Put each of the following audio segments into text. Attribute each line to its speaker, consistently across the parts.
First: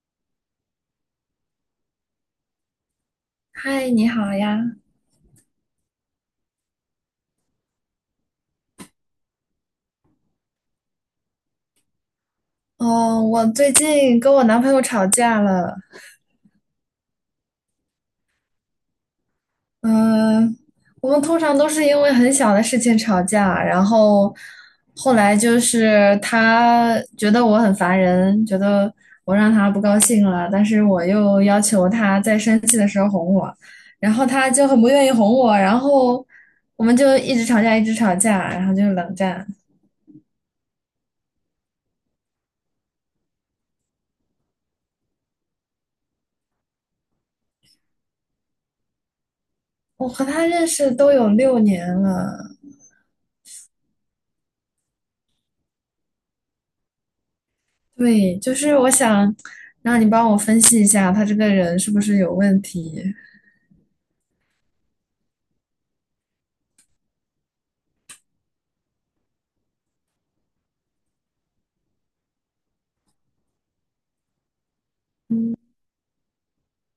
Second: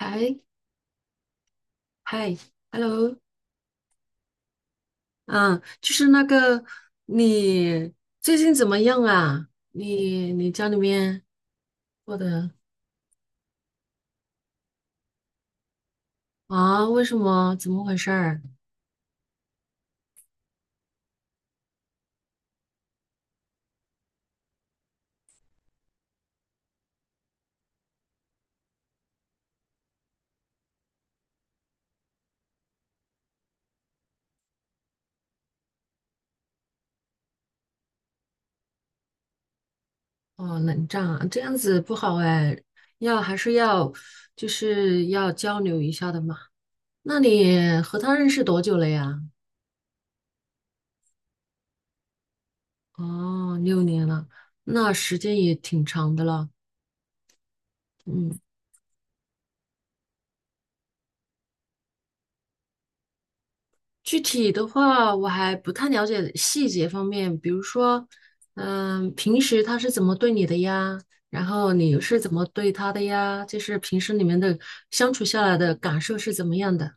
Speaker 1: 嗨嗨，hello，
Speaker 2: 嗨，你好呀。
Speaker 1: 嗯，就是那个，你最近怎么样啊？你家里面过得
Speaker 2: 哦，我最近跟我男朋友吵架了。
Speaker 1: 啊？为什么？怎么回事儿？
Speaker 2: 嗯，我们通常都是因为很小的事情吵架，然后后来就是他觉得我很烦人，觉得我让他不高兴了，但是我又要求他在生气的时候哄我，然后他就很不愿意哄我，然后我们就一直吵架，一直吵架，然后就冷战。
Speaker 1: 哦，冷战啊，这样子不好哎，要还是要，就是要交流一下的嘛。那你和他认识多久了呀？
Speaker 2: 我和他认识都有6年了。
Speaker 1: 哦，六年了，那时间也挺长的了。嗯。
Speaker 2: 对，就是我想让你帮我分析一下，他这个人是不是有问题？
Speaker 1: 具体的话，我还不太了解细节方面，比如说，平时他是怎么对你的呀？然后你是怎么对他的呀？就是平时你们的相处下来的感受是怎么样的？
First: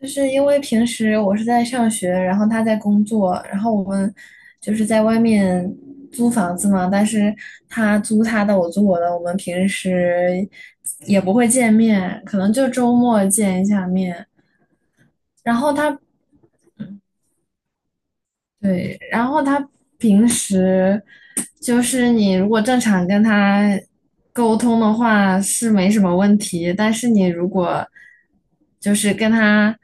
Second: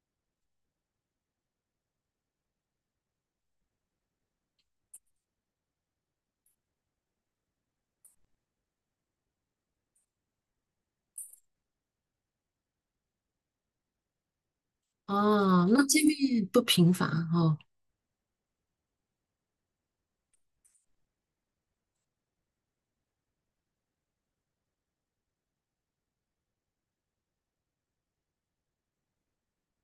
Speaker 2: 就是因为平时我是在上学，然后他在工作，然后我们就是在外面租房子嘛，但是他租他的，我租我的，我们平时也不会见面，可能就周末见一下面。然
Speaker 1: 哦，
Speaker 2: 后
Speaker 1: 那
Speaker 2: 他
Speaker 1: 见面不频繁啊哦。
Speaker 2: 对。然后他平时就是你如果正常跟他沟通的话是没什么问题，但是你如果就是跟他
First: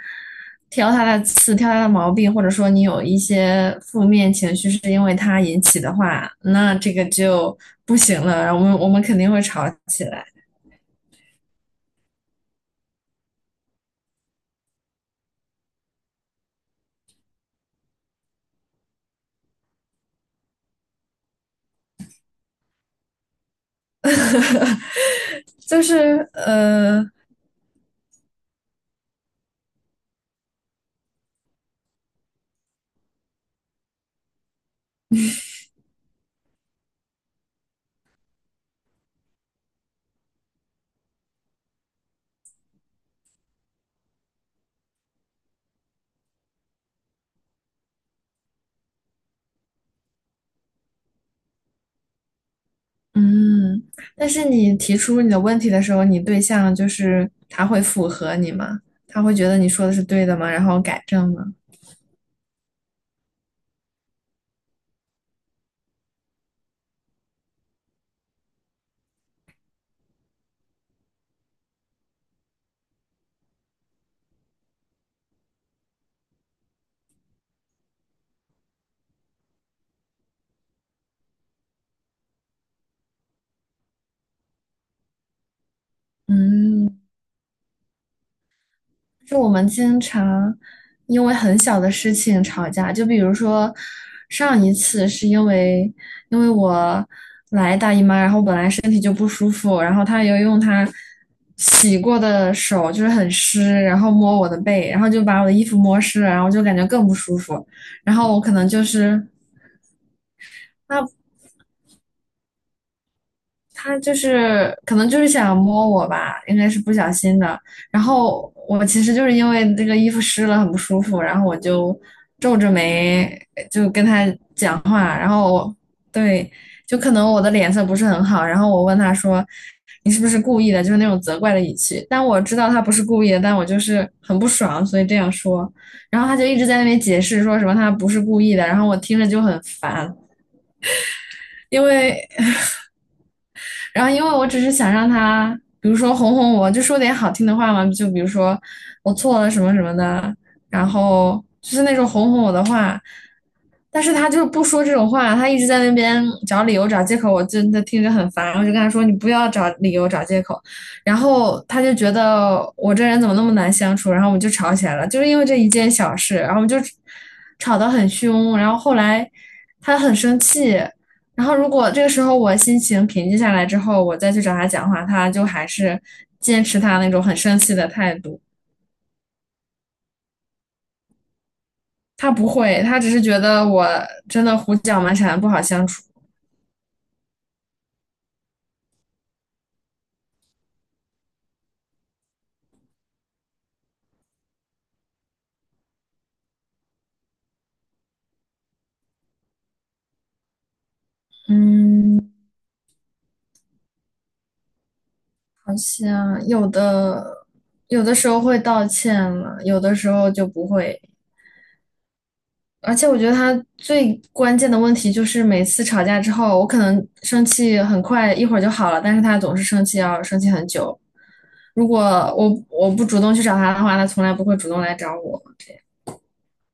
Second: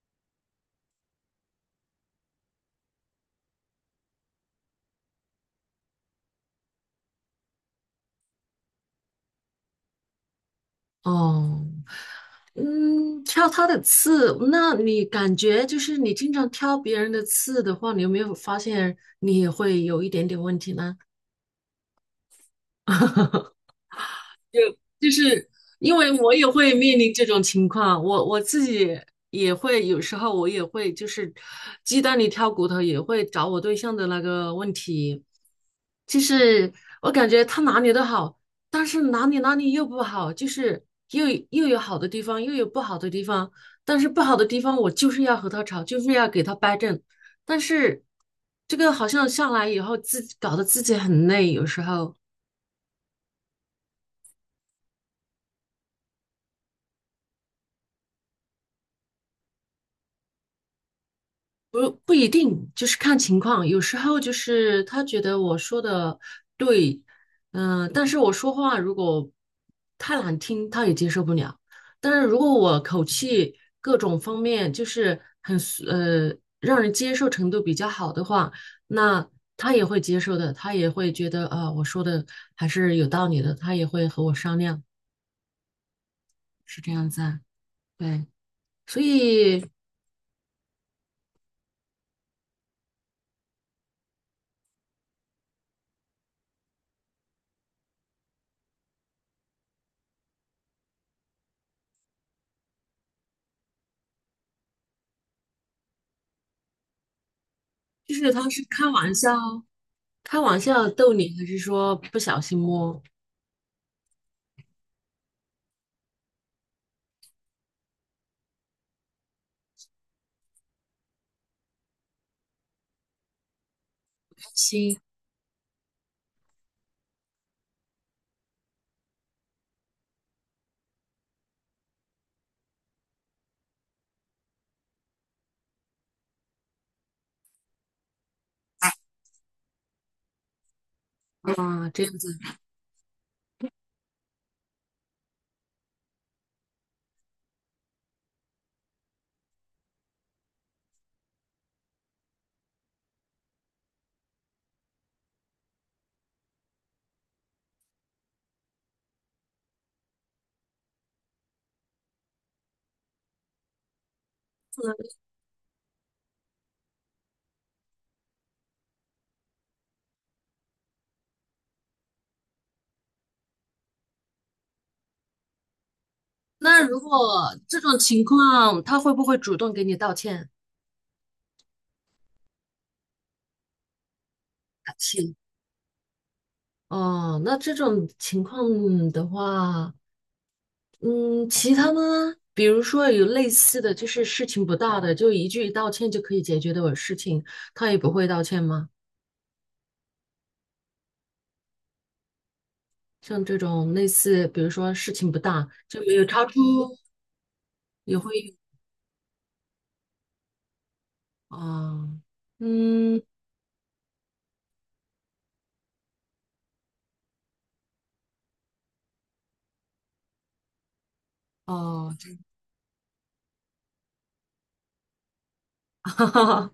Speaker 2: 挑他的刺、挑他的毛病，或者说你有一些负面情绪是因为他引起的话，那这个就不行了，然后我们肯定会吵起来。
Speaker 1: 哦，挑他的刺，那你感觉就是你经常挑别人的刺的话，你有没有发现你也会有一点点问题呢？就是
Speaker 2: 就
Speaker 1: 因为
Speaker 2: 是
Speaker 1: 我也会面临这种情况，我自己也会有时候我也会就是鸡蛋里挑骨头，也会找我对象的那个问题。就是我感觉他哪里都好，但是哪里又不好，就是又有好的地方，又有不好的地方。但是不好的地方，我就是要和他吵，就是要给他掰正。但是这个好像下来以后，自己搞得自己很累，有时候。
Speaker 2: 嗯，但是你提出你的问题的时候，你对象就是他会符合你吗？他会觉得你说的是对的吗？然后改正吗？
Speaker 1: 不一定，就是看情况。有时候就是他觉得我说的对，嗯、但是我说话如果太难听，他也接受不了。但是如果我口气各种方面就是很呃让人接受程度比较好的话，那他也会接受的，他也会觉得啊、我说的还是有道理的，他也会和我商量，是这
Speaker 2: 嗯，
Speaker 1: 样子啊。对，所
Speaker 2: 就我
Speaker 1: 以
Speaker 2: 们经常因为很小的事情吵架，就比如说上一次是因为我来大姨妈，然后本来身体就不舒服，然后他又用他洗过的手就是很湿，然后摸我的背，然后就把我的衣服摸湿了，然后就感觉更不舒服。
Speaker 1: 就
Speaker 2: 然
Speaker 1: 是
Speaker 2: 后我
Speaker 1: 他
Speaker 2: 可
Speaker 1: 是
Speaker 2: 能就
Speaker 1: 开玩
Speaker 2: 是
Speaker 1: 笑。开玩笑逗
Speaker 2: 他
Speaker 1: 你，还是说不小心摸
Speaker 2: 他就是可能就是想摸我吧，应该是不小心的。然后我其实就是因为这个衣服湿了很不舒服，然后我就皱着眉就跟他
Speaker 1: 开
Speaker 2: 讲
Speaker 1: 心
Speaker 2: 话。然后我对，就可能我的脸色不是很好，然后我问他说你是不是故意的，就是那种责怪的语气。但我知道他不是故意的，但我就是很不爽，所以这样说。然后他就一直在那边解释说什么他不是故意的，然后我听着就很烦。因
Speaker 1: 啊？这样
Speaker 2: 为
Speaker 1: 子。
Speaker 2: 然后因为我只是想让他，比如说哄哄我，就说点好听的话嘛，就比如说我错了什么什么的，然后就是那种哄哄我的话。但是他就是不说这种话，他一直在那边找理由找借口，我真的听着很烦。我就跟他说："你不要找理由找借口。"然后他就觉得我这人怎么那么难相处，然后我们就吵起来了，就是因为这一件小事，然后我们就吵得很凶。然后后来他很生气，然后如果这个时候我心情平静下来之后，我再去找他讲话，他就还是坚持
Speaker 1: 那
Speaker 2: 他
Speaker 1: 如
Speaker 2: 那种很
Speaker 1: 果
Speaker 2: 生气
Speaker 1: 这
Speaker 2: 的
Speaker 1: 种
Speaker 2: 态
Speaker 1: 情
Speaker 2: 度。
Speaker 1: 况，他会不会主动给你道歉、
Speaker 2: 他不会，他只是觉得我真的胡
Speaker 1: 道
Speaker 2: 搅蛮
Speaker 1: 歉？
Speaker 2: 缠，不好相处。
Speaker 1: 哦，那这种情况的话，嗯，其他呢？比如说有类似的就是事情不大的，就一句道歉就可以解决的事情，他也不会道歉吗？
Speaker 2: 嗯，
Speaker 1: 像这种类似，比如说事情不大，
Speaker 2: 好
Speaker 1: 就没有超
Speaker 2: 像
Speaker 1: 出，
Speaker 2: 有的
Speaker 1: 也
Speaker 2: 时候
Speaker 1: 会，
Speaker 2: 会道歉了，有的时候就不会。
Speaker 1: 啊，
Speaker 2: 而且我
Speaker 1: 嗯，
Speaker 2: 觉得他最关键的问题就是每次吵架之后，我可能生气很快，一会儿就好了，但是他总是生气，要生气很久。如果
Speaker 1: 哦，
Speaker 2: 我不主动去找他的话，他从来不会主动来找我。
Speaker 1: 哈哈，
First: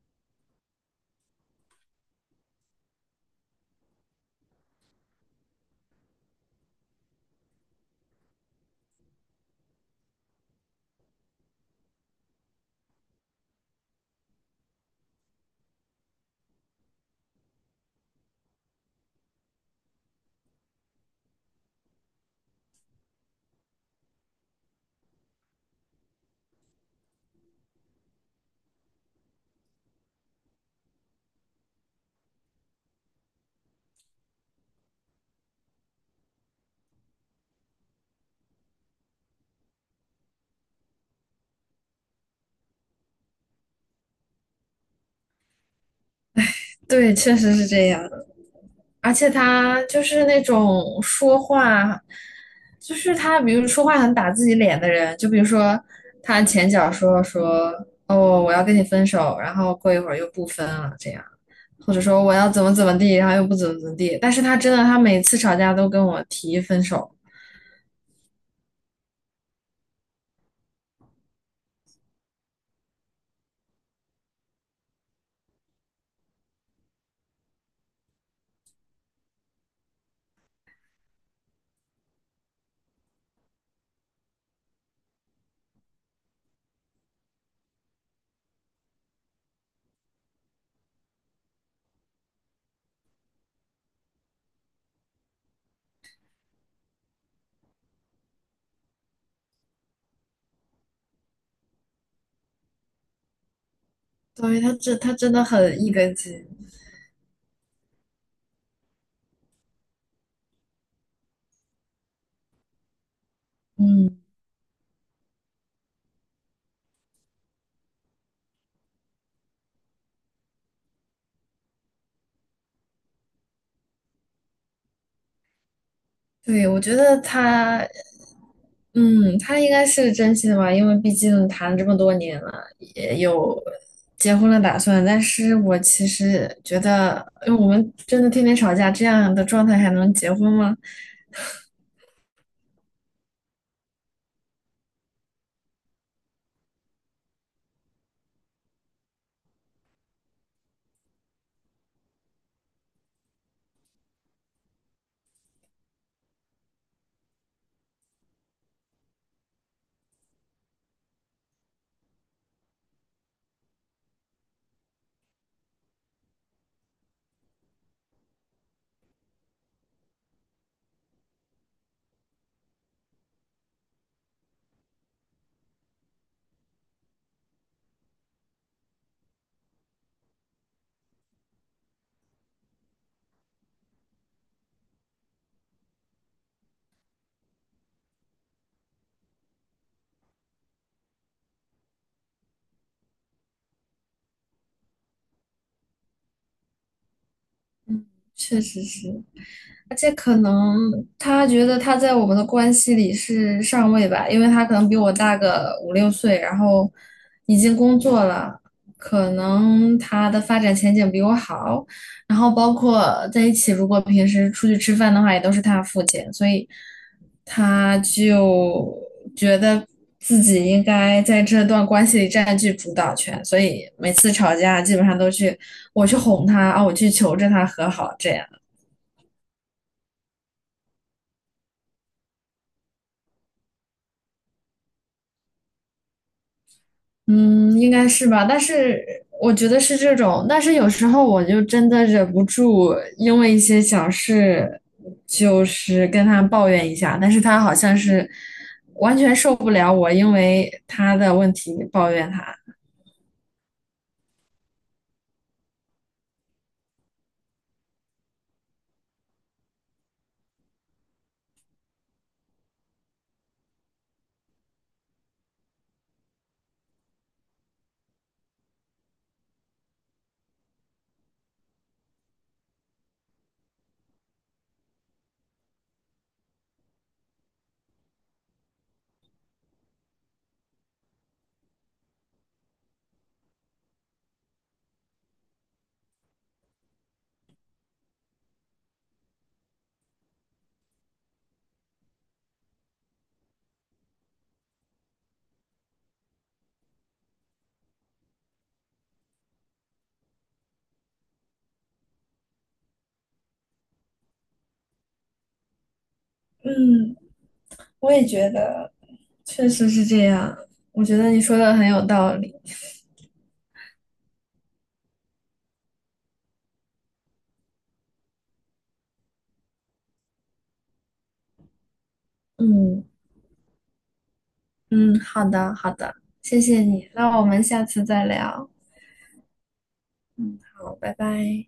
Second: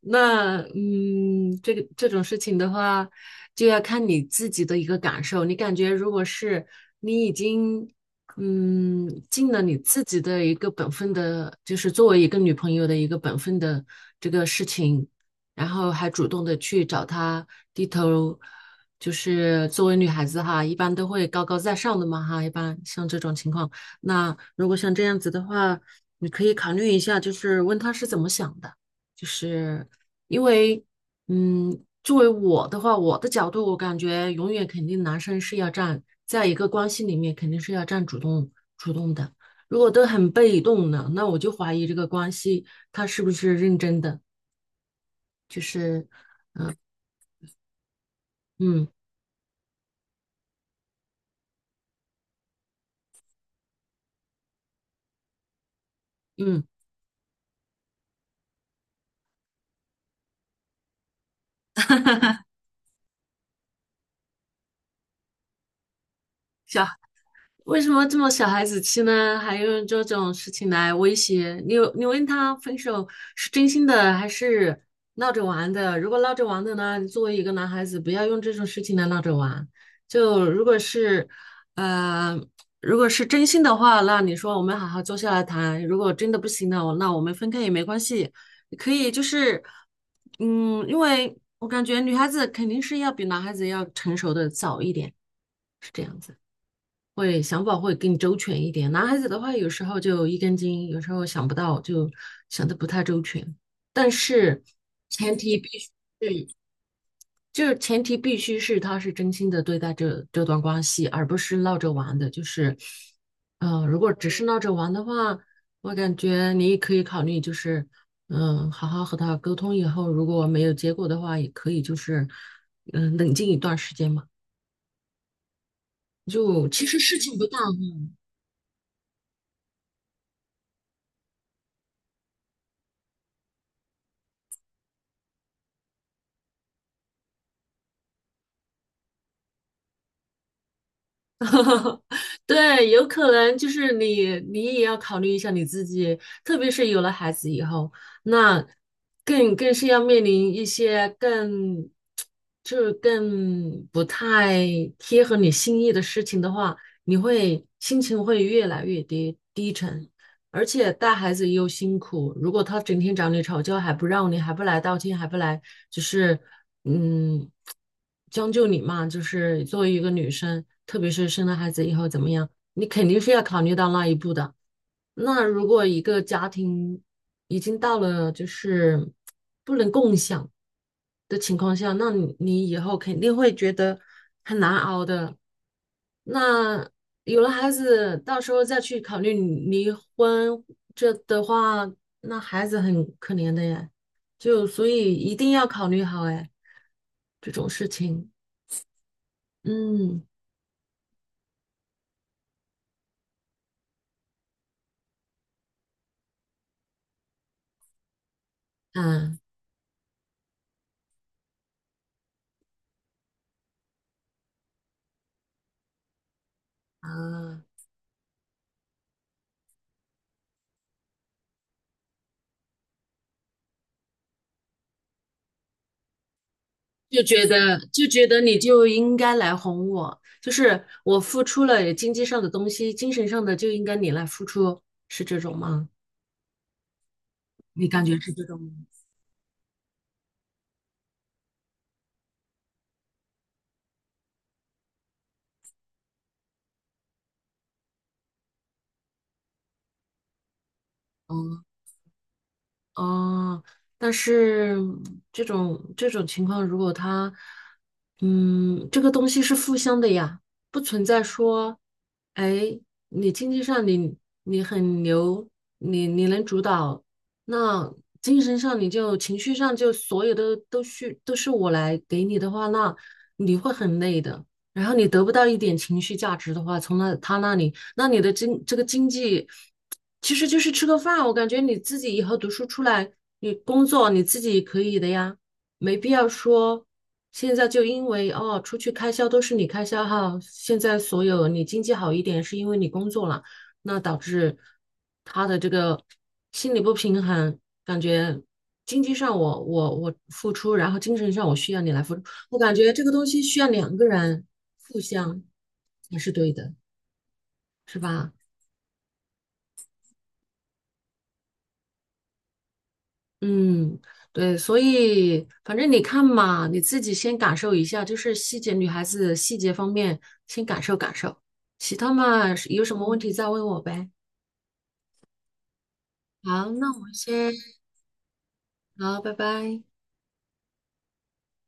Speaker 1: 那嗯，这个这种事情的话，就要看你自己的一个感受。你感觉如果是你已经尽了你自己的一个本分的，就是作为一个女朋友的一个本分的这个事情，然后还主动的去找他低头，就是作为女孩子哈，一般都会高高在上的嘛哈，一般像这种情况。那如果像这样子的话，你可以考虑一下，就是问他是怎么想的，就是因为，作为我的话，我的角度，我感觉永远肯定男生是要站在一个关系里面肯定是要占主动主动的。如果都很被动的，那我就怀疑这个关系他是不是认真的，就是，
Speaker 2: 对，确实是这样的。
Speaker 1: 嗯
Speaker 2: 而且他就是那种说话，就是他，比如说话很打自己脸的人，就比如说他
Speaker 1: 嗯，
Speaker 2: 前脚说哦我要跟你分手，然后过一会儿又不分了，这样。或者说我要怎么怎么地，然后又不怎么怎么地。但是他真的，他每次吵架都跟我提分
Speaker 1: 小
Speaker 2: 手，
Speaker 1: 为什么这么小孩子气呢？还用这种事情来威胁你你问他分手是真心的还是闹着玩的？如果闹着玩的呢，你作为一个男孩子，不要用这种事情来闹着玩。就如果是，呃，如果是真心的话，那你说我们好好坐下来谈。如果真的不行了，我那我们分开也没关系，可以就是，因为我感觉女孩子肯定是要比男孩子要成熟的早一点，是这样子。会想法会更周全一点。男孩子的话，有时候就一根筋，有时候想不到，就想的不太周全。但
Speaker 2: 对，
Speaker 1: 是
Speaker 2: 他真
Speaker 1: 前
Speaker 2: 的
Speaker 1: 提必
Speaker 2: 很
Speaker 1: 须
Speaker 2: 一根筋。
Speaker 1: 是，就是前提必须是他是真心的对待这段关系，而不是闹着玩的。就是，如果
Speaker 2: 嗯，
Speaker 1: 只是闹着玩的话，我感觉你也可以考虑，就是，好好和他沟通以后，如果没有结果的话，也可以就是，冷静一段时间嘛。
Speaker 2: 对，
Speaker 1: 就
Speaker 2: 我
Speaker 1: 其
Speaker 2: 觉
Speaker 1: 实事
Speaker 2: 得
Speaker 1: 情不大。
Speaker 2: 他，嗯，他应该是个真心的吧，因为毕竟谈了这么多年了，也有结婚的打算。但是我其实觉得，因为我们真的天天吵架，这样的状态还能结婚吗？
Speaker 1: 对，有可能就是你，你也要考虑一下你自己，特别是有了孩子以后，那更是要面临一些更，就是更不太贴合你心意的事情的话，你会心情会越来越低沉，而且带孩子又辛苦，如果他整天找你吵架，还不让你，还不来道歉，还不来，就是。嗯，将就你嘛，就是作为一个女生，特别是生了孩子以后怎么样，你肯定是要考虑到那一步的。那如果一个家庭已经到了就是不能共享，的情况下，那你以后肯定会觉得很难熬的。那有了孩子，到时候再去考虑离婚，这的话，那孩子很可怜的呀。就所以一定要考虑好哎，这种事
Speaker 2: 嗯，
Speaker 1: 情。
Speaker 2: 确实是。而且
Speaker 1: 嗯
Speaker 2: 可能他觉得他在我们的关系里是上位吧，因为他可能比我大个5、6岁，然后已经工作了，可
Speaker 1: 嗯
Speaker 2: 能他的发展前景比我好，然后包括在一起，如果平时出去吃饭的话，也都是他付钱，所以
Speaker 1: 啊，
Speaker 2: 他就觉得自己应该在这段关系里占据主导权，所以每次吵架基本上都去我去哄他啊，我去
Speaker 1: 就
Speaker 2: 求
Speaker 1: 觉
Speaker 2: 着他
Speaker 1: 得
Speaker 2: 和
Speaker 1: 就
Speaker 2: 好
Speaker 1: 觉
Speaker 2: 这
Speaker 1: 得
Speaker 2: 样。
Speaker 1: 你就应该来哄我，就是我付出了经济上的东西，精神上的就应该你来付出，是这种吗？
Speaker 2: 嗯，
Speaker 1: 你
Speaker 2: 应
Speaker 1: 感
Speaker 2: 该
Speaker 1: 觉
Speaker 2: 是
Speaker 1: 是这
Speaker 2: 吧，但
Speaker 1: 种？
Speaker 2: 是我觉得是这种，但是有时候我就真的忍不住，因为一些小事，就是跟他抱怨一下，但是他好像是完全受不了我，因为他的问
Speaker 1: 嗯
Speaker 2: 题抱怨他。
Speaker 1: 哦，但是这种情况，如果他，这个东西是互相的呀，不存在说，哎，你经济上你很牛，你能主导，那精神上你就情绪上就所有的都需都是我来给你的话，那你会很累的。然后你得不到一点情绪价值的话，从那他那里。那你的经这个经济其实就是吃个饭，我感觉你自己以后读书出来，你工作你自己可以的呀，没必要说现在就因为哦出去开销都是你开销哈，现在所有你经济好一点是因为你工作了，那导致他的这个心理不平衡，感觉。经济上我付出，然后精神上我需要你来付出，我感觉这个东西需要两个人互相才是对的，
Speaker 2: 嗯，
Speaker 1: 是
Speaker 2: 我也
Speaker 1: 吧？
Speaker 2: 觉得确实是这样，我觉得你说的很有道理。
Speaker 1: 嗯，对，所以反正你看嘛，你自己先感受一下，就是细节，女孩子细节方面先感受感受，其他嘛有什
Speaker 2: 嗯
Speaker 1: 么问题再问我呗。
Speaker 2: 嗯，好的好的，谢
Speaker 1: 好，
Speaker 2: 谢
Speaker 1: 那我
Speaker 2: 你，
Speaker 1: 们
Speaker 2: 那我
Speaker 1: 先，
Speaker 2: 们下次再聊。
Speaker 1: 好，拜拜。
Speaker 2: 嗯，好，拜拜。